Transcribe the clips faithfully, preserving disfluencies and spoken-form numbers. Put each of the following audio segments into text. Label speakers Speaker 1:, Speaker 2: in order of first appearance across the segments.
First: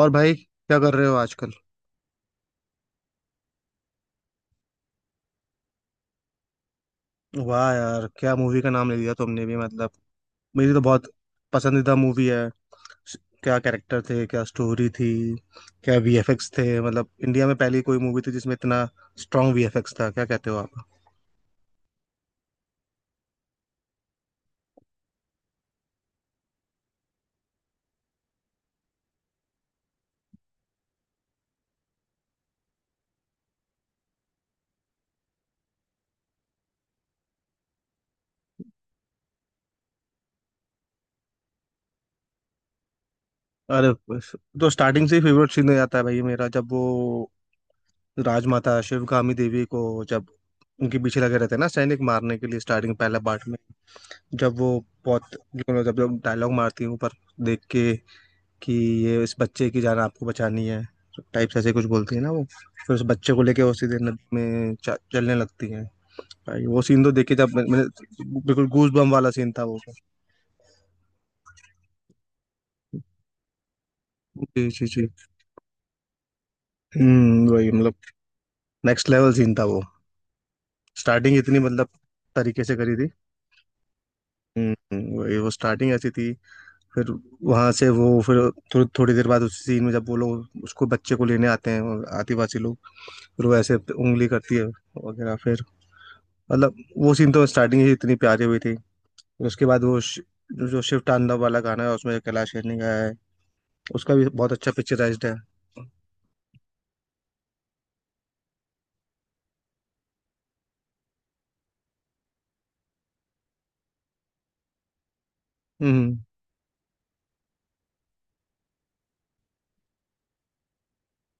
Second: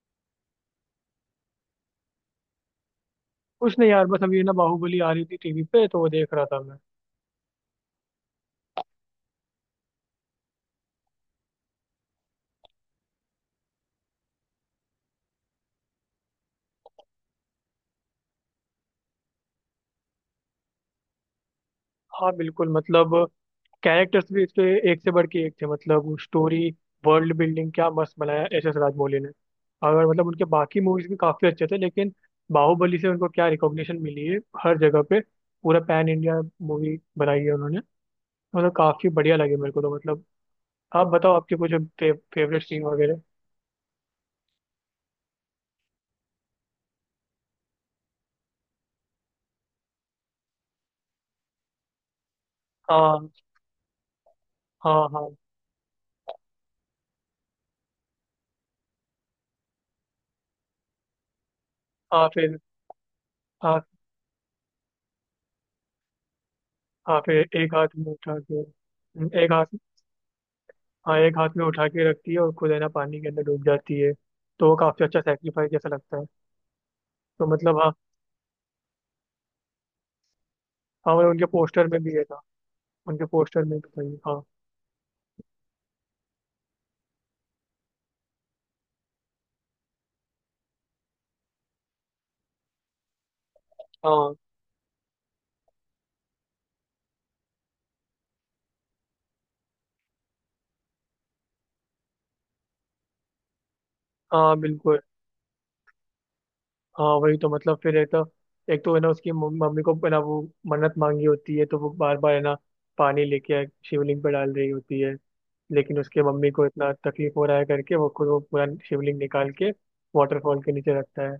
Speaker 1: और भाई क्या कर रहे हो आजकल।
Speaker 2: कुछ नहीं यार, बस अभी ना बाहुबली आ रही थी टीवी पे, तो वो देख रहा था मैं।
Speaker 1: वाह यार, क्या मूवी का नाम ले लिया तुमने भी। मतलब मेरी तो बहुत पसंदीदा मूवी है। स- क्या कैरेक्टर थे, क्या स्टोरी थी, क्या वीएफएक्स थे। मतलब इंडिया में पहली कोई मूवी थी जिसमें इतना स्ट्रांग वीएफएक्स था, क्या कहते हो आप।
Speaker 2: हाँ बिल्कुल, मतलब कैरेक्टर्स भी इसके एक से बढ़ के एक थे। मतलब स्टोरी, वर्ल्ड बिल्डिंग क्या मस्त बनाया एस एस राजमौली ने। अगर मतलब उनके बाकी मूवीज भी काफी अच्छे थे, लेकिन बाहुबली से उनको क्या रिकॉग्निशन मिली है हर जगह पे। पूरा पैन इंडिया मूवी बनाई है उन्होंने। मतलब काफी बढ़िया लगी मेरे को, तो मतलब आप बताओ, आपके कुछ फे, फेवरेट सीन वगैरह।
Speaker 1: अरे बस, तो स्टार्टिंग से ही फेवरेट सीन हो जाता है भाई मेरा। जब वो राजमाता शिवगामी देवी को, जब उनके पीछे लगे रहते हैं ना सैनिक, मारने के लिए स्टार्टिंग पहला
Speaker 2: हाँ
Speaker 1: पार्ट में, जब वो
Speaker 2: हाँ हाँ
Speaker 1: बहुत, जब जब डायलॉग मारती है ऊपर देख के कि ये इस बच्चे की जान आपको बचानी है टाइप से ऐसे कुछ बोलती है
Speaker 2: हाँ।
Speaker 1: ना, वो
Speaker 2: फिर
Speaker 1: फिर उस बच्चे को लेके वो
Speaker 2: हाँ
Speaker 1: सीधे नदी में च- चलने लगती है। भाई वो सीन तो
Speaker 2: हाँ,
Speaker 1: देखे
Speaker 2: फिर
Speaker 1: जब
Speaker 2: एक
Speaker 1: मैंने,
Speaker 2: हाथ में उठा के,
Speaker 1: बिल्कुल गूज बम वाला सीन
Speaker 2: एक
Speaker 1: था
Speaker 2: हाथ,
Speaker 1: वो।
Speaker 2: हाँ, एक हाथ में उठा के रखती है और खुद है ना पानी के अंदर डूब जाती है।
Speaker 1: जी
Speaker 2: तो वो
Speaker 1: जी
Speaker 2: काफी
Speaker 1: जी।
Speaker 2: अच्छा सेक्रीफाइस जैसा लगता है। तो
Speaker 1: हम्म, वही
Speaker 2: मतलब हाँ,
Speaker 1: मतलब नेक्स्ट लेवल सीन था वो।
Speaker 2: हाँ मतलब
Speaker 1: स्टार्टिंग
Speaker 2: उनके
Speaker 1: इतनी
Speaker 2: पोस्टर
Speaker 1: मतलब
Speaker 2: में भी है था,
Speaker 1: तरीके से करी थी।
Speaker 2: उनके पोस्टर में भी था ये। हाँ
Speaker 1: हम्म, वही वो स्टार्टिंग ऐसी थी। फिर वहाँ से वो फिर थो, थोड़ी देर बाद उसी सीन में जब वो लोग उसको, बच्चे को लेने आते हैं वो आदिवासी लोग, फिर वो ऐसे उंगली
Speaker 2: हाँ,
Speaker 1: करती है वगैरह, फिर मतलब वो सीन तो स्टार्टिंग ही इतनी प्यारी हुई थी। फिर उसके बाद वो श- जो जो शिव तांडव वाला गाना है उसमें कैलाश खेर ने गाया है, उसका भी बहुत
Speaker 2: हाँ
Speaker 1: अच्छा
Speaker 2: बिल्कुल।
Speaker 1: पिक्चराइज्ड है।
Speaker 2: हाँ वही, तो मतलब फिर एक तो, एक तो है ना उसकी मम- मम्मी को है ना वो मन्नत मांगी होती है, तो वो बार बार है ना पानी लेके शिवलिंग पे डाल रही होती है। लेकिन
Speaker 1: हम्म।
Speaker 2: उसके मम्मी को इतना तकलीफ हो रहा है करके, वो खुद वो पूरा शिवलिंग निकाल के वाटरफॉल के नीचे रखता है।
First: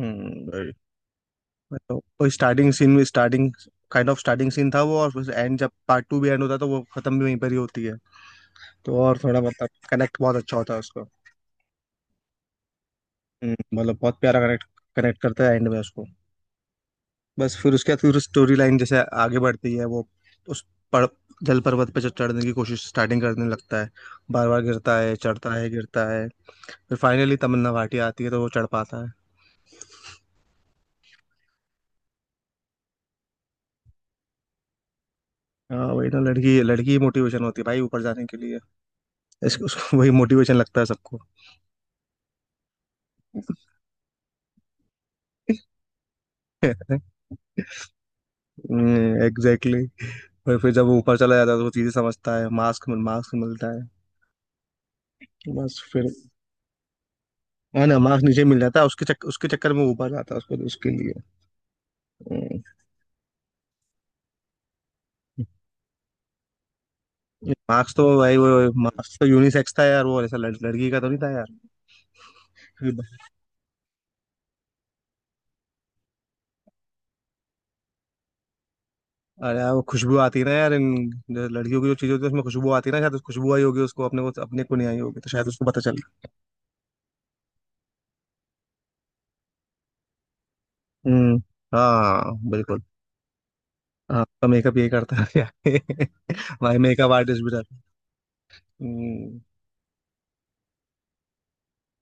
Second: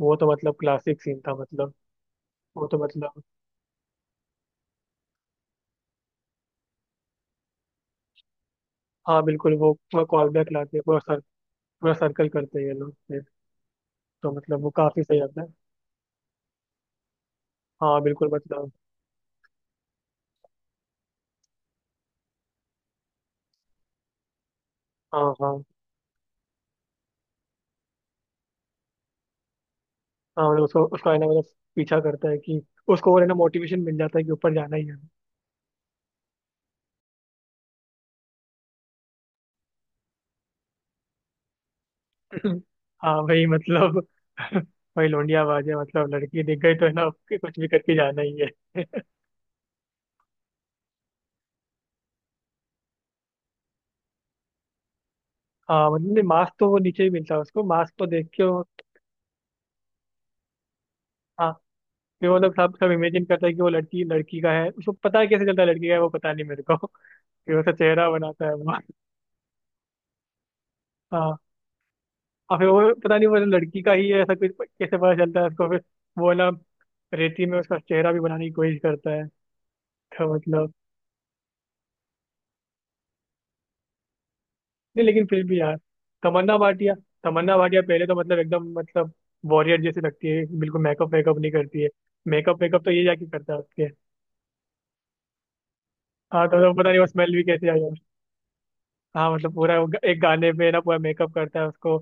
Speaker 2: वो तो मतलब
Speaker 1: वही।
Speaker 2: क्लासिक सीन था मतलब।
Speaker 1: मतलब वो
Speaker 2: वो
Speaker 1: स्टार्टिंग
Speaker 2: तो
Speaker 1: सीन में
Speaker 2: मतलब
Speaker 1: starting kind of starting scene था वो, और फिर एंड जब पार्ट टू भी एंड होता है तो वो खत्म भी वहीं पर ही होती है, तो और
Speaker 2: हाँ
Speaker 1: थोड़ा
Speaker 2: बिल्कुल,
Speaker 1: मतलब
Speaker 2: वो पूरा
Speaker 1: कनेक्ट
Speaker 2: कॉल
Speaker 1: बहुत
Speaker 2: बैक
Speaker 1: अच्छा होता
Speaker 2: लाते
Speaker 1: है
Speaker 2: हैं, पूरा
Speaker 1: उसका।
Speaker 2: सर, पूरा सर्कल करते हैं ये लोग फिर।
Speaker 1: हम्म, मतलब बहुत
Speaker 2: तो
Speaker 1: प्यारा
Speaker 2: मतलब
Speaker 1: कनेक्ट,
Speaker 2: वो काफी
Speaker 1: कनेक्ट
Speaker 2: सही आता है।
Speaker 1: करता है एंड में उसको। बस फिर उसके बाद
Speaker 2: हाँ
Speaker 1: फिर
Speaker 2: बिल्कुल
Speaker 1: स्टोरी
Speaker 2: मतलब।
Speaker 1: लाइन जैसे आगे बढ़ती है, वो उस पर जल पर्वत पे चढ़ने की कोशिश स्टार्टिंग करने लगता है, बार बार गिरता है,
Speaker 2: हाँ
Speaker 1: चढ़ता
Speaker 2: हाँ,
Speaker 1: है, गिरता है। फिर फाइनली तमन्ना भाटिया आती है तो वो चढ़ पाता है।
Speaker 2: हाँ मतलब उसको उसका है ना मतलब पीछा करता है कि उसको, और है ना मोटिवेशन मिल जाता है कि ऊपर जाना ही है।
Speaker 1: हाँ वही ना, लड़की, लड़की ही मोटिवेशन होती है भाई ऊपर जाने के लिए। इसको, उसको, वही मोटिवेशन लगता है सबको।
Speaker 2: हाँ भाई मतलब। भाई लौंडियाबाज है, मतलब लड़की दिख गई तो है ना, उसके कुछ भी करके जाना ही है।
Speaker 1: एग्जैक्टली। और फिर जब वो ऊपर चला जाता है तो वो चीजें समझता है, मास्क, मास्क मिलता है। बस
Speaker 2: हाँ
Speaker 1: फिर,
Speaker 2: मतलब नहीं, मास्क तो वो नीचे ही मिलता है उसको,
Speaker 1: है
Speaker 2: मास्क
Speaker 1: ना,
Speaker 2: तो
Speaker 1: मार्क्स
Speaker 2: देख के
Speaker 1: नीचे मिल
Speaker 2: वो।
Speaker 1: जाता है उसके चक, उसके चक्कर में ऊपर जाता है, उसको उसके लिए।
Speaker 2: हाँ, फिर वो लोग,
Speaker 1: हम्म।
Speaker 2: सब सब इमेजिन करता है कि वो लड़की लड़की का है, उसको पता है, कैसे चलता है लड़की का है वो पता नहीं मेरे को। फिर उसका
Speaker 1: मार्क्स तो
Speaker 2: चेहरा
Speaker 1: भाई
Speaker 2: बनाता
Speaker 1: वो,
Speaker 2: है वो।
Speaker 1: मार्क्स तो यूनिसेक्स था यार वो, ऐसा लड़, लड़की का तो नहीं था
Speaker 2: हाँ,
Speaker 1: यार।
Speaker 2: और फिर वो पता नहीं वो लड़की का ही है, ऐसा कुछ कैसे पता चलता है उसको। फिर वो ना रेती में उसका चेहरा भी बनाने की कोशिश करता है।
Speaker 1: अरे यार वो खुशबू
Speaker 2: तो
Speaker 1: आती है ना यार
Speaker 2: मतलब
Speaker 1: इन, जो लड़कियों की जो चीज होती है उसमें खुशबू आती है ना, शायद उस खुशबू आई होगी उसको, अपने को, अपने को नहीं आई
Speaker 2: नहीं,
Speaker 1: होगी
Speaker 2: लेकिन
Speaker 1: तो
Speaker 2: फिर
Speaker 1: शायद
Speaker 2: भी
Speaker 1: उसको
Speaker 2: यार
Speaker 1: पता चल गया।
Speaker 2: तमन्ना भाटिया, तमन्ना भाटिया पहले तो मतलब एकदम मतलब वॉरियर जैसी लगती है, बिल्कुल मेकअप
Speaker 1: हम्म।
Speaker 2: वेकअप नहीं करती है।
Speaker 1: हाँ
Speaker 2: मेकअप
Speaker 1: बिल्कुल।
Speaker 2: वेकअप तो ये जाके करता है उसके।
Speaker 1: हाँ तो मेकअप ये करता है।
Speaker 2: हाँ तो, तो
Speaker 1: भाई
Speaker 2: पता नहीं वो
Speaker 1: मेकअप
Speaker 2: स्मेल भी
Speaker 1: आर्टिस्ट भी था।
Speaker 2: कैसे आई है। हाँ
Speaker 1: हम्म।
Speaker 2: मतलब पूरा वो ग- एक गाने पे ना पूरा मेकअप करता है उसको।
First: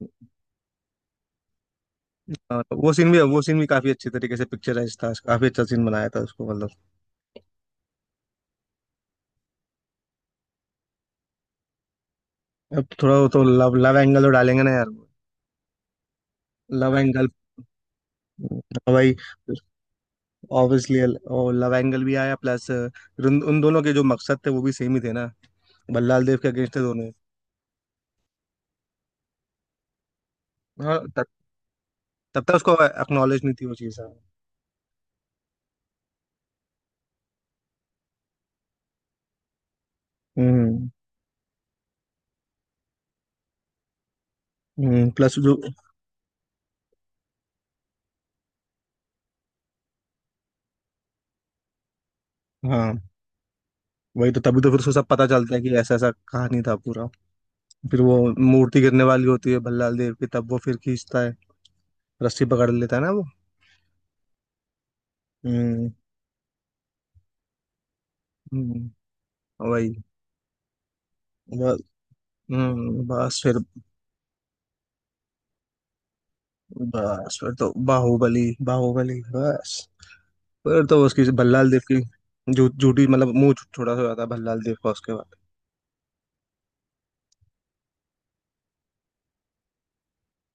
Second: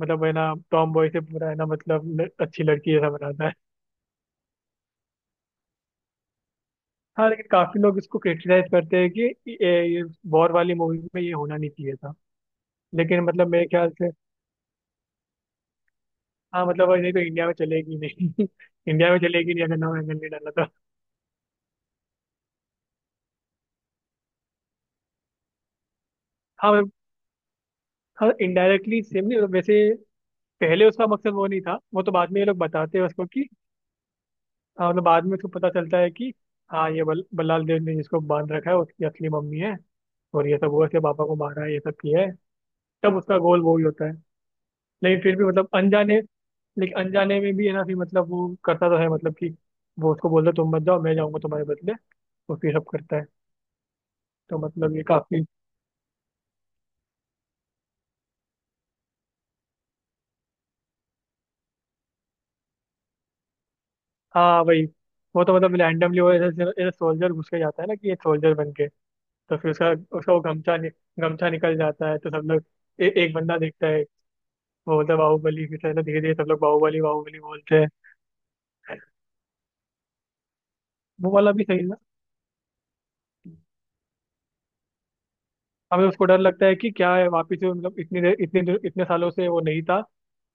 Speaker 2: मतलब है ना टॉम बॉय से पूरा है ना, मतलब ल-
Speaker 1: हाँ,
Speaker 2: अच्छी
Speaker 1: वो
Speaker 2: लड़की ऐसा
Speaker 1: सीन भी, वो
Speaker 2: बनाता है।
Speaker 1: सीन भी काफी अच्छे तरीके से पिक्चराइज था, काफी अच्छा सीन बनाया था उसको मतलब।
Speaker 2: हाँ लेकिन काफी लोग इसको क्रिटिसाइज करते हैं कि ये, ये वॉर वाली मूवी में ये होना नहीं चाहिए था।
Speaker 1: अब थोड़ा
Speaker 2: लेकिन
Speaker 1: वो तो
Speaker 2: मतलब मेरे
Speaker 1: लव,
Speaker 2: ख्याल
Speaker 1: लव
Speaker 2: से,
Speaker 1: एंगल तो डालेंगे ना यार।
Speaker 2: हाँ मतलब वो
Speaker 1: लव
Speaker 2: नहीं तो
Speaker 1: एंगल
Speaker 2: इंडिया में चलेगी नहीं। इंडिया
Speaker 1: भाई,
Speaker 2: में चलेगी नहीं अगर नौ एंगल नहीं डाला था।
Speaker 1: ऑब्वियसली। और लव एंगल भी आया, प्लस उन, उन दोनों के जो मकसद थे वो भी सेम ही थे ना। बल्लाल देव के
Speaker 2: हाँ
Speaker 1: अगेंस्ट थे
Speaker 2: मतलब,
Speaker 1: दोनों।
Speaker 2: हाँ इनडायरेक्टली सेम नहीं वैसे, पहले
Speaker 1: हाँ,
Speaker 2: उसका
Speaker 1: तब,
Speaker 2: मकसद वो नहीं था, वो तो बाद में
Speaker 1: तब
Speaker 2: ये
Speaker 1: तक
Speaker 2: लोग
Speaker 1: उसको
Speaker 2: बताते हैं उसको
Speaker 1: एक्नॉलेज
Speaker 2: कि।
Speaker 1: नहीं थी वो चीज़, हाँ।
Speaker 2: हाँ मतलब बाद में उसको पता चलता है कि हाँ ये बल, बल्लाल देव ने जिसको बांध रखा है उसकी असली मम्मी है, और ये सब वो से पापा को मारा है, ये सब किया है। तब उसका गोल वो ही होता है।
Speaker 1: हम्म,
Speaker 2: लेकिन फिर
Speaker 1: प्लस
Speaker 2: भी
Speaker 1: जो,
Speaker 2: मतलब अनजाने, लेकिन अनजाने में भी है ना, फिर मतलब वो करता तो है मतलब कि वो उसको बोलता है, तुम मत जाओ, मैं जाऊंगा तुम्हारे बदले। वो फिर सब
Speaker 1: हाँ
Speaker 2: करता है।
Speaker 1: वही तो,
Speaker 2: तो
Speaker 1: तभी तो फिर उसको
Speaker 2: मतलब ये
Speaker 1: सब पता
Speaker 2: काफी
Speaker 1: चलता है कि ऐसा ऐसा कहानी था पूरा। फिर वो मूर्ति गिरने वाली होती है भल्लाल देव की, तब वो फिर खींचता है, रस्सी पकड़ लेता है ना वो।
Speaker 2: हाँ वही। वो तो मतलब
Speaker 1: हम्म।
Speaker 2: रैंडमली वो ऐसे सोल्जर घुस के जाता है ना कि ये सोल्जर बन के।
Speaker 1: हम्म,
Speaker 2: तो फिर उसका,
Speaker 1: वही।
Speaker 2: उसका वो गमछा नि, गमछा निकल
Speaker 1: बस।
Speaker 2: जाता है, तो सब लोग,
Speaker 1: हम्म,
Speaker 2: ए, एक
Speaker 1: बस फिर,
Speaker 2: बंदा देखता है, वो बोलता है बाहुबली। फिर धीरे धीरे सब लोग बाहुबली
Speaker 1: बस
Speaker 2: बाहुबली
Speaker 1: फिर तो
Speaker 2: बोलते हैं।
Speaker 1: बाहुबली, बाहुबली, बस फिर तो उसकी,
Speaker 2: वो वाला भी
Speaker 1: भल्लाल देव
Speaker 2: सही था।
Speaker 1: की झू झूठी, मतलब मुंह छो- छोटा सा हो जाता है भल्लाल देव का उसके बाद।
Speaker 2: हमें उसको डर लगता है कि क्या है वापिस से, मतलब इतनी देर, इतने देर- इतने सालों से वो नहीं था।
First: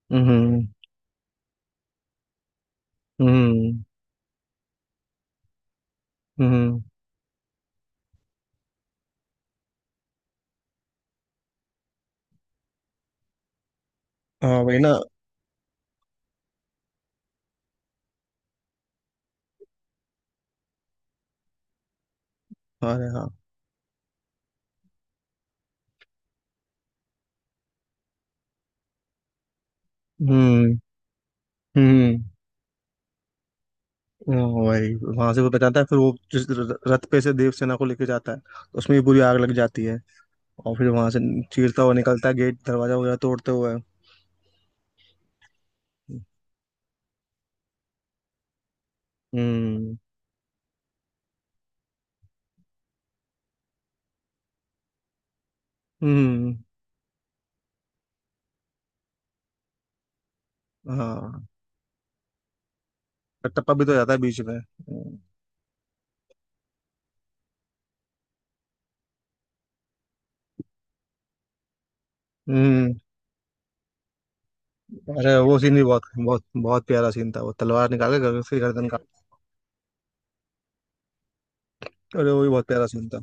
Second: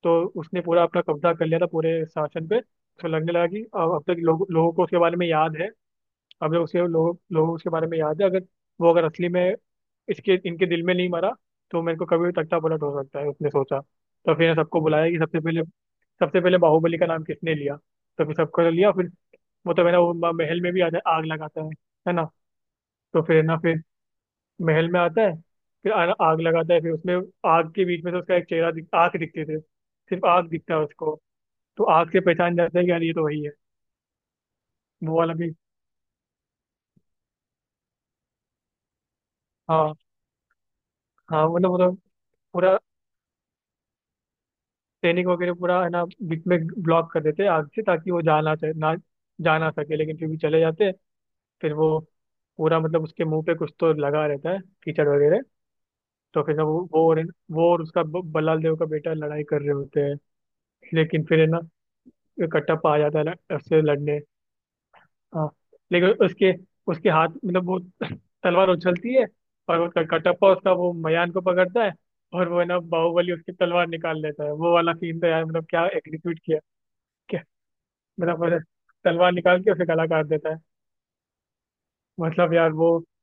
Speaker 2: तो उसने
Speaker 1: हम्म।
Speaker 2: पूरा अपना कब्जा कर लिया था पूरे शासन पे। तो लगने लगा कि
Speaker 1: हम्म।
Speaker 2: अब अब तक लोग, लोगों को उसके बारे में याद है। अब तक
Speaker 1: हम्म।
Speaker 2: उसके लोग, लोगों को उसके बारे में याद है, अगर वो अगर असली में इसके, इनके दिल में नहीं मरा, तो मेरे को कभी भी तख्ता पलट हो सकता है, उसने सोचा। तो फिर
Speaker 1: हाँ वही
Speaker 2: सबको
Speaker 1: ना।
Speaker 2: बुलाया कि सबसे पहले, सबसे पहले बाहुबली का नाम किसने लिया। तो फिर सबको लिया। फिर वो तो है ना, वो महल में भी आ- आग लगाता है है ना।
Speaker 1: अरे
Speaker 2: तो
Speaker 1: हाँ।
Speaker 2: फिर है ना, फिर महल में आता है, फिर आ- आग लगाता है फिर उसमें। आग के बीच में से उसका एक चेहरा दिख, आंख दिखती थी, सिर्फ आग दिखता
Speaker 1: हम्म।
Speaker 2: है उसको। तो आग से
Speaker 1: हम्म।
Speaker 2: पहचान जाता है कि यार ये तो वही है।
Speaker 1: हाँ भाई,
Speaker 2: वो
Speaker 1: वहां
Speaker 2: वाला
Speaker 1: से वो
Speaker 2: भी
Speaker 1: बचाता है, फिर वो जिस र- रथ पे से देव सेना को लेके जाता है तो उसमें भी बुरी आग लग जाती
Speaker 2: हाँ,
Speaker 1: है, और फिर वहां से
Speaker 2: हाँ मतलब
Speaker 1: चीरता हुआ
Speaker 2: मतलब
Speaker 1: निकलता है, गेट,
Speaker 2: पूरा
Speaker 1: दरवाजा वगैरह तोड़ते हुए।
Speaker 2: सैनिक वगैरह, पूरा है ना बीच में ब्लॉक कर देते हैं आग से, ताकि वो जा ना चाहे ना, जा ना
Speaker 1: हम्म।
Speaker 2: सके, लेकिन फिर भी चले जाते हैं। फिर वो पूरा, मतलब उसके मुंह पे कुछ तो लगा रहता है, कीचड़ वगैरह। तो फिर
Speaker 1: हम्म।
Speaker 2: ना वो वो और, वो और उसका ब- बल्लाल देव का बेटा लड़ाई कर रहे होते हैं, लेकिन फिर
Speaker 1: हाँ,
Speaker 2: है ना कटप्पा आ जाता है ल-
Speaker 1: कटप्पा
Speaker 2: उससे
Speaker 1: भी तो जाता है
Speaker 2: लड़ने।
Speaker 1: बीच में।
Speaker 2: हाँ लेकिन उसके, उसके हाथ मतलब वो तलवार उछलती है, और वो क- कटप्पा उसका वो मयान को पकड़ता है, और वो है ना
Speaker 1: हम्म।
Speaker 2: बाहुबली उसकी तलवार निकाल लेता है। वो वाला सीन तो
Speaker 1: अरे
Speaker 2: यार,
Speaker 1: वो
Speaker 2: मतलब
Speaker 1: सीन भी
Speaker 2: क्या
Speaker 1: बहुत
Speaker 2: एग्जीक्यूट
Speaker 1: बहुत
Speaker 2: किया,
Speaker 1: बहुत प्यारा सीन था,
Speaker 2: क्या!
Speaker 1: वो तलवार निकाल के गर-
Speaker 2: मतलब
Speaker 1: उसकी
Speaker 2: मतलब
Speaker 1: गर्दन काट।
Speaker 2: तलवार निकाल के उसे गला काट देता है।
Speaker 1: अरे वो भी
Speaker 2: मतलब
Speaker 1: बहुत
Speaker 2: यार
Speaker 1: प्यारा
Speaker 2: वो,
Speaker 1: सीन था।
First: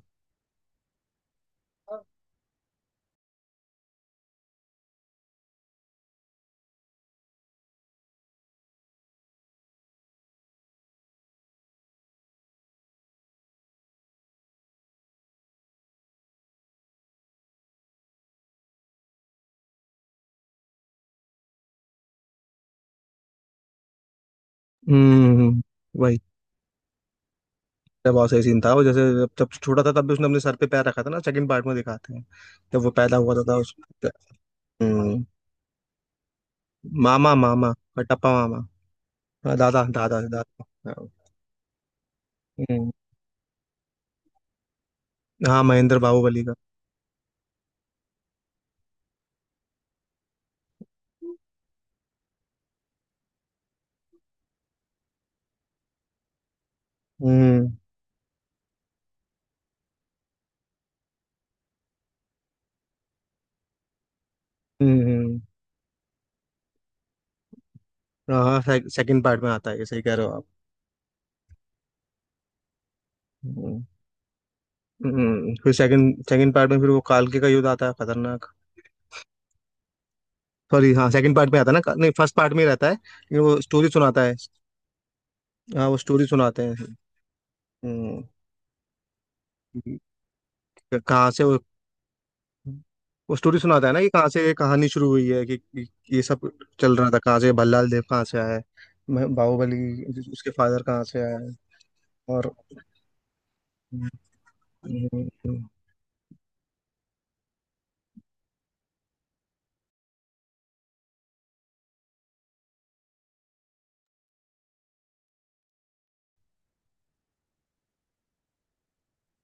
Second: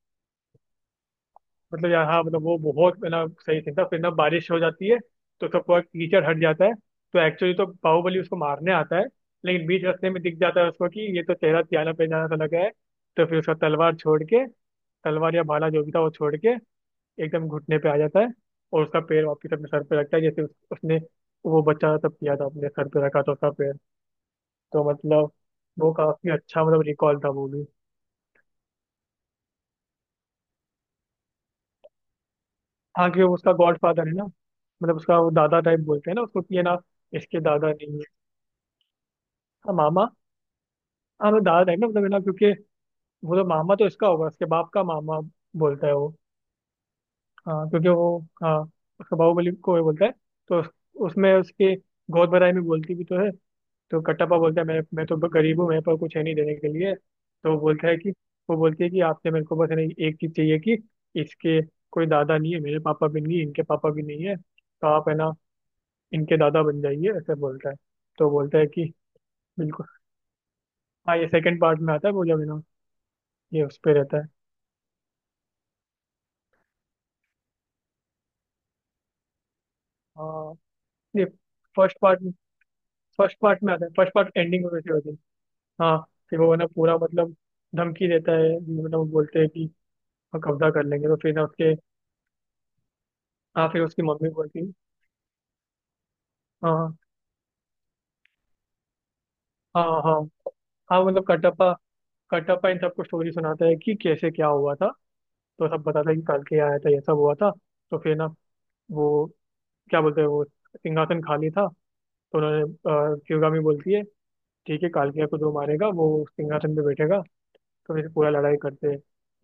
Speaker 2: मतलब यार हाँ मतलब वो बहुत है ना सही सीन था। फिर ना बारिश हो जाती है, तो उसका पूरा कीचड़ हट जाता है। तो एक्चुअली तो बाहुबली उसको मारने आता है, लेकिन बीच रास्ते में दिख जाता है उसको कि ये तो चेहरा त्याना पहचाना सा लगा है। तो फिर उसका तलवार छोड़ के, तलवार या भाला जो भी था वो छोड़ के, एकदम घुटने पे आ जाता है, और उसका पैर वापिस अपने सर पे रखता है, जैसे उस, उसने वो बच्चा तब किया था, अपने सर पे रखा था उसका पैर। तो मतलब
Speaker 1: हम्म।
Speaker 2: वो
Speaker 1: वही।
Speaker 2: काफी अच्छा मतलब रिकॉल था वो भी।
Speaker 1: तो बहुत सही सीन था वो, जैसे जब, जब छोटा था तब भी उसने अपने सर पे पैर रखा था ना, सेकंड पार्ट में दिखाते हैं जब वो
Speaker 2: हाँ
Speaker 1: पैदा
Speaker 2: क्योंकि
Speaker 1: हुआ था,
Speaker 2: उसका
Speaker 1: था उस।
Speaker 2: गॉड फादर है ना, मतलब उसका
Speaker 1: हम्म,
Speaker 2: वो दादा टाइप बोलते हैं ना उसको कि है ना,
Speaker 1: मामा,
Speaker 2: इसके दादा
Speaker 1: मामा,
Speaker 2: नहीं है।
Speaker 1: कटप्पा मामा। हाँ,
Speaker 2: हाँ
Speaker 1: दादा,
Speaker 2: मामा।
Speaker 1: दादा, दादा। हाँ।
Speaker 2: हाँ मतलब दादा टाइप ना, मतलब है ना क्योंकि
Speaker 1: हम्म,
Speaker 2: वो तो मामा तो इसका होगा, उसके बाप का मामा,
Speaker 1: हाँ,
Speaker 2: बोलता है
Speaker 1: महेंद्र
Speaker 2: वो।
Speaker 1: बाहुबली का।
Speaker 2: हाँ क्योंकि वो, हाँ उसका बाहुबली को वो बोलता है। तो उस- उसमें उसके गोद भराई में बोलती भी तो है। तो कटप्पा बोलता है, मैं मैं तो गरीब हूँ, मेरे पास कुछ है नहीं देने के लिए। तो वो
Speaker 1: हम्म।
Speaker 2: बोलता है कि, वो बोलती है कि आपसे मेरे को बस है ना एक चीज़ चाहिए कि इसके कोई दादा नहीं है, मेरे पापा भी नहीं है, इनके पापा भी नहीं है, तो
Speaker 1: हम्म।
Speaker 2: आप है ना
Speaker 1: हम्म।
Speaker 2: इनके दादा बन जाइए, ऐसे बोलता है। तो
Speaker 1: हाँ
Speaker 2: बोलता
Speaker 1: हाँ,
Speaker 2: है कि
Speaker 1: से, सेकंड पार्ट में आता है ये,
Speaker 2: बिल्कुल।
Speaker 1: सही कह रहे हो आप।
Speaker 2: हाँ ये सेकंड पार्ट में आता है वो जब है ना, ये उस
Speaker 1: हम्म।
Speaker 2: पे रहता है।
Speaker 1: हम्म, फिर सेकंड, सेकंड पार्ट में फिर वो कालके का युद्ध आता है खतरनाक।
Speaker 2: हाँ
Speaker 1: सॉरी हाँ,
Speaker 2: ये
Speaker 1: सेकंड पार्ट में आता है ना,
Speaker 2: फर्स्ट
Speaker 1: नहीं
Speaker 2: पार्ट,
Speaker 1: फर्स्ट पार्ट में ही रहता है
Speaker 2: फर्स्ट
Speaker 1: लेकिन वो
Speaker 2: पार्ट में आता
Speaker 1: स्टोरी
Speaker 2: है, फर्स्ट
Speaker 1: सुनाता
Speaker 2: पार्ट
Speaker 1: है।
Speaker 2: एंडिंग में वैसे होती है।
Speaker 1: हाँ
Speaker 2: हाँ
Speaker 1: वो स्टोरी
Speaker 2: फिर वो है
Speaker 1: सुनाते
Speaker 2: ना
Speaker 1: हैं।
Speaker 2: पूरा मतलब धमकी
Speaker 1: हम्म,
Speaker 2: देता है, मतलब वो बोलते हैं कि
Speaker 1: कि
Speaker 2: हम कब्जा कर लेंगे, तो
Speaker 1: कहाँ
Speaker 2: फिर
Speaker 1: से
Speaker 2: ना
Speaker 1: वो
Speaker 2: उसके,
Speaker 1: वो स्टोरी
Speaker 2: हाँ फिर
Speaker 1: सुनाता है ना
Speaker 2: उसकी
Speaker 1: कि कहाँ
Speaker 2: मम्मी
Speaker 1: से ये
Speaker 2: बोलती है।
Speaker 1: कहानी शुरू हुई है, कि कि ये सब चल
Speaker 2: हाँ
Speaker 1: रहा था कहाँ से, भल्लाल देव कहाँ से आया है, मैं-
Speaker 2: हाँ हाँ,
Speaker 1: बाहुबली उसके फादर कहाँ
Speaker 2: हाँ
Speaker 1: से
Speaker 2: मतलब
Speaker 1: आया है।
Speaker 2: कटप्पा,
Speaker 1: और
Speaker 2: कटप्पा इन सबको स्टोरी सुनाता है कि
Speaker 1: हम्म।
Speaker 2: कैसे क्या हुआ था।
Speaker 1: हम्म।
Speaker 2: तो सब बताता है कि कल के आया था, ये सब हुआ था, तो फिर ना वो क्या बोलते हैं, वो सिंहासन खाली था। तो उन्होंने, अ, शिवगामी बोलती है ठीक है, कालकिया को जो मारेगा वो सिंहासन पे बैठेगा। तो फिर पूरा लड़ाई करते हैं,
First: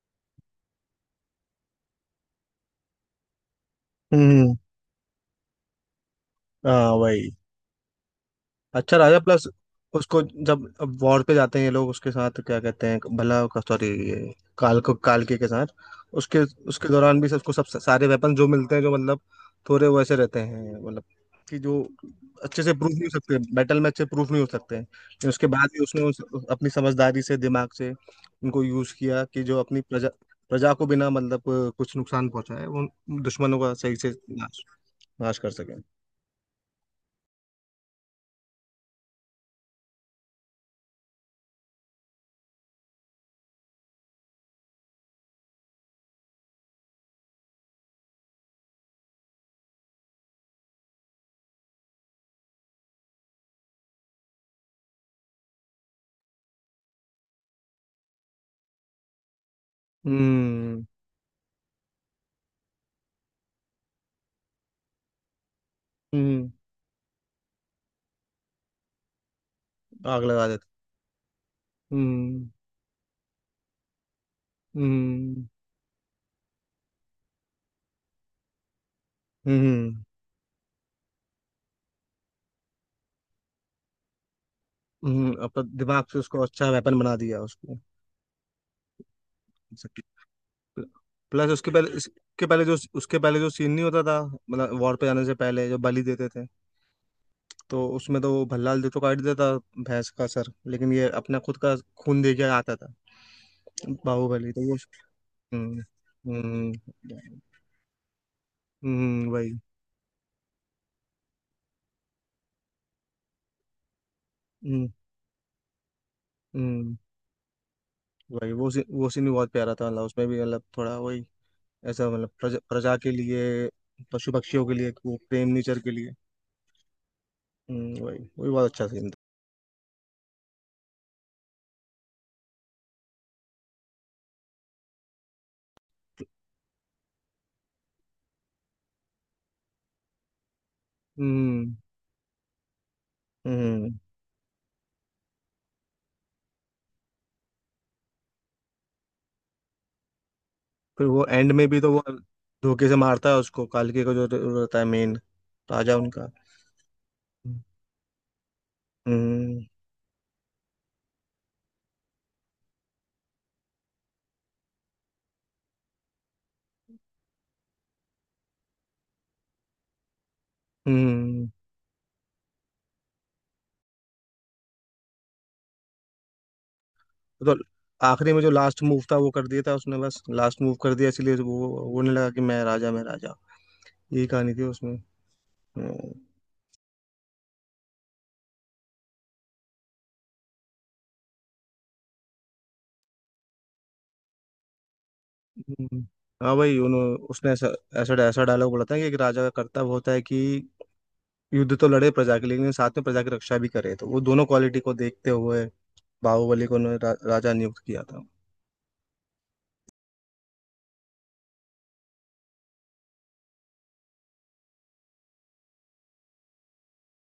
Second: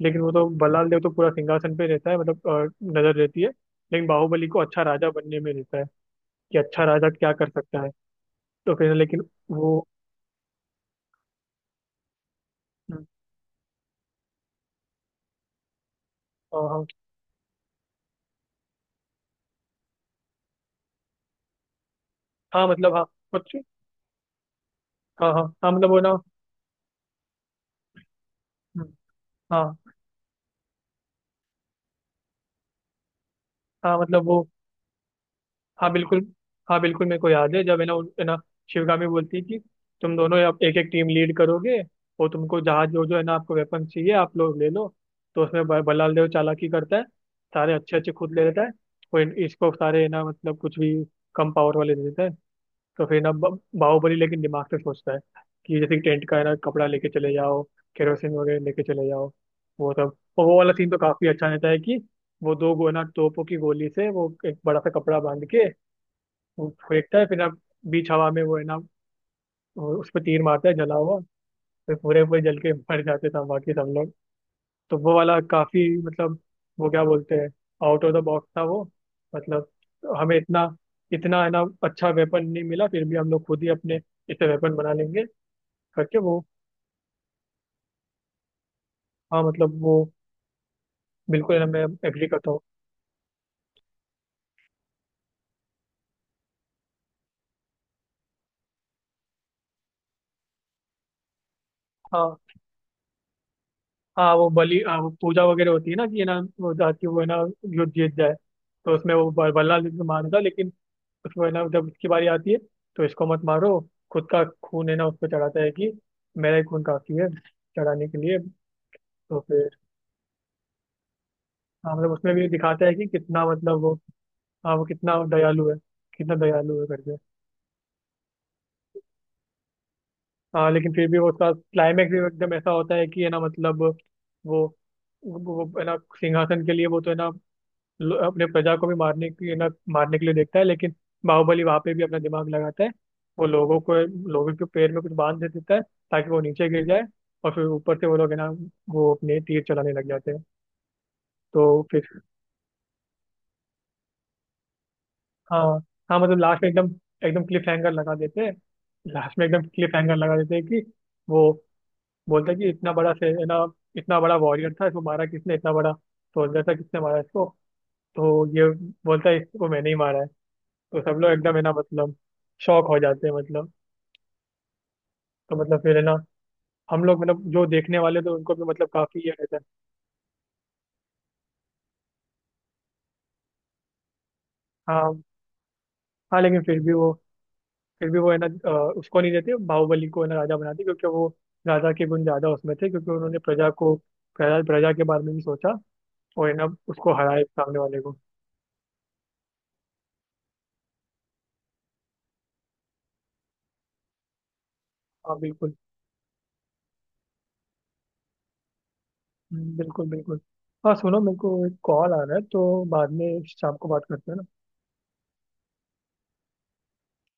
Speaker 2: लेकिन वो तो बल्लाल देव तो पूरा सिंहासन पे रहता है, मतलब अ, नजर रहती है। लेकिन बाहुबली
Speaker 1: हम्म।
Speaker 2: को अच्छा राजा बनने में रहता है कि अच्छा
Speaker 1: हाँ
Speaker 2: राजा क्या
Speaker 1: वही।
Speaker 2: कर सकता है। तो फिर
Speaker 1: अच्छा राजा
Speaker 2: लेकिन
Speaker 1: प्लस,
Speaker 2: वो,
Speaker 1: उसको जब अब वॉर पे जाते हैं ये लोग उसके साथ, क्या कहते हैं,
Speaker 2: हाँ
Speaker 1: भला का, सॉरी ये काल को, काल के के साथ, उसके,
Speaker 2: हाँ
Speaker 1: उसके दौरान भी सबको सब सारे वेपन जो मिलते हैं जो मतलब थोड़े वैसे रहते हैं, मतलब कि जो अच्छे
Speaker 2: हाँ,
Speaker 1: से प्रूफ
Speaker 2: मतलब
Speaker 1: नहीं
Speaker 2: हाँ
Speaker 1: हो सकते बैटल में, अच्छे प्रूफ नहीं हो सकते हैं, लेकिन
Speaker 2: हाँ हाँ
Speaker 1: उसके बाद
Speaker 2: हाँ
Speaker 1: भी
Speaker 2: मतलब वो
Speaker 1: उसने
Speaker 2: ना
Speaker 1: उस, अपनी समझदारी से, दिमाग से उनको यूज
Speaker 2: हम्म,
Speaker 1: किया कि जो अपनी
Speaker 2: हाँ
Speaker 1: प्रजा, प्रजा को बिना मतलब कुछ नुकसान पहुंचाए वो दुश्मनों का सही
Speaker 2: हाँ
Speaker 1: से
Speaker 2: मतलब वो
Speaker 1: नाश, नाश कर सके।
Speaker 2: हाँ बिल्कुल। हाँ बिल्कुल, मेरे को याद है जब है ना उन- है ना शिवगामी बोलती है कि तुम दोनों अब एक एक टीम लीड करोगे, और तुमको जहाँ जो जो है ना आपको वेपन चाहिए आप लोग ले लो। तो उसमें ब- बलाल देव चालाकी करता है, सारे अच्छे अच्छे खुद ले लेता है, और इन- इसको सारे है ना मतलब कुछ भी कम पावर वाले दे देता है। तो फिर ना ब- बाहुबली लेकिन दिमाग से सोचता है कि जैसे कि टेंट का है ना कपड़ा लेके चले जाओ, केरोसिन वगैरह लेके चले जाओ, वो सब। और वो वाला
Speaker 1: हम्म।
Speaker 2: सीन तो काफी अच्छा रहता है कि वो दो गो ना तोपों की गोली से वो एक बड़ा सा कपड़ा बांध के
Speaker 1: हम्म।
Speaker 2: वो फेंकता है। फिर ना बीच हवा में वो है ना, वो उस पर
Speaker 1: आग
Speaker 2: तीर
Speaker 1: लगा देते
Speaker 2: मारता है
Speaker 1: हैं।
Speaker 2: जला हुआ। फिर पूरे पूरे
Speaker 1: हम्म।
Speaker 2: जल के मर जाते सब, बाकी सब लोग। तो वो वाला
Speaker 1: हम्म।
Speaker 2: काफी मतलब वो क्या बोलते हैं, आउट ऑफ द बॉक्स था वो,
Speaker 1: हम्म।
Speaker 2: मतलब
Speaker 1: हम्म,
Speaker 2: हमें इतना, इतना है ना अच्छा वेपन नहीं मिला फिर भी हम लोग खुद ही अपने इसे वेपन बना लेंगे
Speaker 1: हम्म, अपन दिमाग
Speaker 2: करके
Speaker 1: से उसको
Speaker 2: वो।
Speaker 1: अच्छा वेपन बना दिया उसको।
Speaker 2: हाँ मतलब वो
Speaker 1: प्लस
Speaker 2: बिल्कुल है ना,
Speaker 1: उसके
Speaker 2: मैं
Speaker 1: पहले,
Speaker 2: एग्री
Speaker 1: इसके
Speaker 2: करता हूँ।
Speaker 1: पहले जो, उसके पहले जो सीन नहीं होता था मतलब वॉर पे जाने से पहले जो बलि देते थे, तो उसमें तो वो भल्लाल जो तो काट देता भैंस का सर, लेकिन ये अपना खुद का खून दे के
Speaker 2: हाँ
Speaker 1: आता था
Speaker 2: हाँ वो
Speaker 1: बाहुबली, तो वो।
Speaker 2: बलि, हाँ वो पूजा वगैरह
Speaker 1: हम्म।
Speaker 2: होती है ना, कि है ना वो
Speaker 1: हम्म।
Speaker 2: जाके वो है ना युद्ध जीत जाए। तो उसमें
Speaker 1: हम्म,
Speaker 2: वो ब-
Speaker 1: वही।
Speaker 2: बल्ला लेके मारता, लेकिन उसको है ना जब उसकी बारी आती है, तो इसको मत मारो, खुद का
Speaker 1: हम्म।
Speaker 2: खून है ना उसको चढ़ाता है कि मेरा ही खून
Speaker 1: हम्म,
Speaker 2: काफी है चढ़ाने के लिए।
Speaker 1: वही वो सीन, वो सीन भी
Speaker 2: तो
Speaker 1: बहुत
Speaker 2: फिर
Speaker 1: प्यारा था, मतलब उसमें भी मतलब थोड़ा वही
Speaker 2: हाँ
Speaker 1: ऐसा,
Speaker 2: मतलब
Speaker 1: मतलब
Speaker 2: उसमें भी
Speaker 1: प्रजा,
Speaker 2: दिखाता है
Speaker 1: प्रजा
Speaker 2: कि
Speaker 1: के
Speaker 2: कितना
Speaker 1: लिए,
Speaker 2: मतलब वो,
Speaker 1: पशु पक्षियों के
Speaker 2: हाँ वो
Speaker 1: लिए
Speaker 2: कितना
Speaker 1: वो प्रेम,
Speaker 2: दयालु है,
Speaker 1: नेचर के लिए।
Speaker 2: कितना दयालु है करके।
Speaker 1: हम्म, वही वही, बहुत अच्छा सीन था।
Speaker 2: हाँ लेकिन फिर भी वो उसका क्लाइमैक्स भी एकदम ऐसा होता है कि है ना मतलब वो वो वो है ना सिंहासन के लिए वो तो है ना ल- अपने प्रजा को भी मारने की है ना, मारने के लिए देखता है। लेकिन बाहुबली
Speaker 1: हम्म।
Speaker 2: वहाँ पे भी अपना दिमाग लगाता है, वो लोगों
Speaker 1: हम्म।
Speaker 2: को, लोगों के पैर में कुछ बांध दे देता है ताकि वो नीचे गिर जाए। और फिर ऊपर से वो लोग है ना वो अपने तीर चलाने लग जाते हैं।
Speaker 1: फिर वो एंड
Speaker 2: तो
Speaker 1: में भी तो वो
Speaker 2: फिर
Speaker 1: धोखे से मारता है उसको, कालके का जो रहता है मेन
Speaker 2: हाँ
Speaker 1: राजा
Speaker 2: हाँ,
Speaker 1: उनका।
Speaker 2: मतलब लास्ट में एकदम, एकदम क्लिफ हैंगर लगा देते हैं। लास्ट में एकदम
Speaker 1: हम्म।
Speaker 2: क्लिफ हैंगर लगा देते हैं कि वो बोलता है कि इतना बड़ा से है ना, इतना बड़ा वॉरियर था, इसको मारा किसने, इतना बड़ा सोल्जर था किसने मारा इसको। तो ये बोलता है इसको मैंने ही मारा है। तो सब लोग
Speaker 1: हम्म।
Speaker 2: एकदम है ना मतलब शॉक हो जाते हैं मतलब। तो मतलब फिर है ना हम लोग मतलब
Speaker 1: तो
Speaker 2: जो देखने वाले थे
Speaker 1: आखिरी में जो
Speaker 2: उनको भी
Speaker 1: लास्ट
Speaker 2: मतलब
Speaker 1: मूव था
Speaker 2: काफी
Speaker 1: वो
Speaker 2: ये
Speaker 1: कर
Speaker 2: रहता
Speaker 1: दिया
Speaker 2: है।
Speaker 1: था उसने, बस लास्ट मूव कर दिया इसलिए वो वो नहीं लगा कि मैं राजा, मैं राजा, यही कहानी थी उसमें।
Speaker 2: हाँ
Speaker 1: हम्म।
Speaker 2: हाँ लेकिन फिर भी वो, फिर भी वो है ना अ, उसको नहीं देते बाहुबली को है ना राजा बनाते क्योंकि वो, राजा के गुण ज्यादा उसमें थे, क्योंकि उन्होंने प्रजा को, प्रजा प्रजा के बारे में भी सोचा,
Speaker 1: हम्म।
Speaker 2: और है
Speaker 1: हाँ
Speaker 2: ना
Speaker 1: भाई
Speaker 2: उसको
Speaker 1: उन्होंने,
Speaker 2: हराए
Speaker 1: उसने ऐसा,
Speaker 2: सामने वाले
Speaker 1: ऐसा
Speaker 2: को।
Speaker 1: ऐसा डायलॉग बोला था कि एक राजा का कर्तव्य होता है कि युद्ध तो लड़े प्रजा के लिए, लेकिन साथ में प्रजा की रक्षा भी करे, तो वो दोनों क्वालिटी को देखते
Speaker 2: हाँ
Speaker 1: हुए
Speaker 2: बिल्कुल।
Speaker 1: बाहुबली को उन्होंने रा, राजा नियुक्त किया था।
Speaker 2: हम्म, बिल्कुल बिल्कुल। हाँ सुनो, मेरे को एक कॉल आ रहा है, तो बाद में शाम को बात करते हैं ना।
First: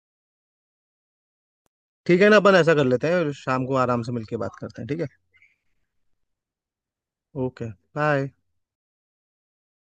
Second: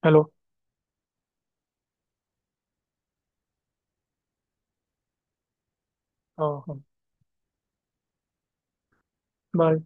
Speaker 2: हेलो।
Speaker 1: ठीक है ना, अपन ऐसा कर लेते हैं, शाम को आराम से मिलके बात करते हैं, ठीक है।
Speaker 2: हाँ हाँ।
Speaker 1: ओके। बाय।
Speaker 2: बाय।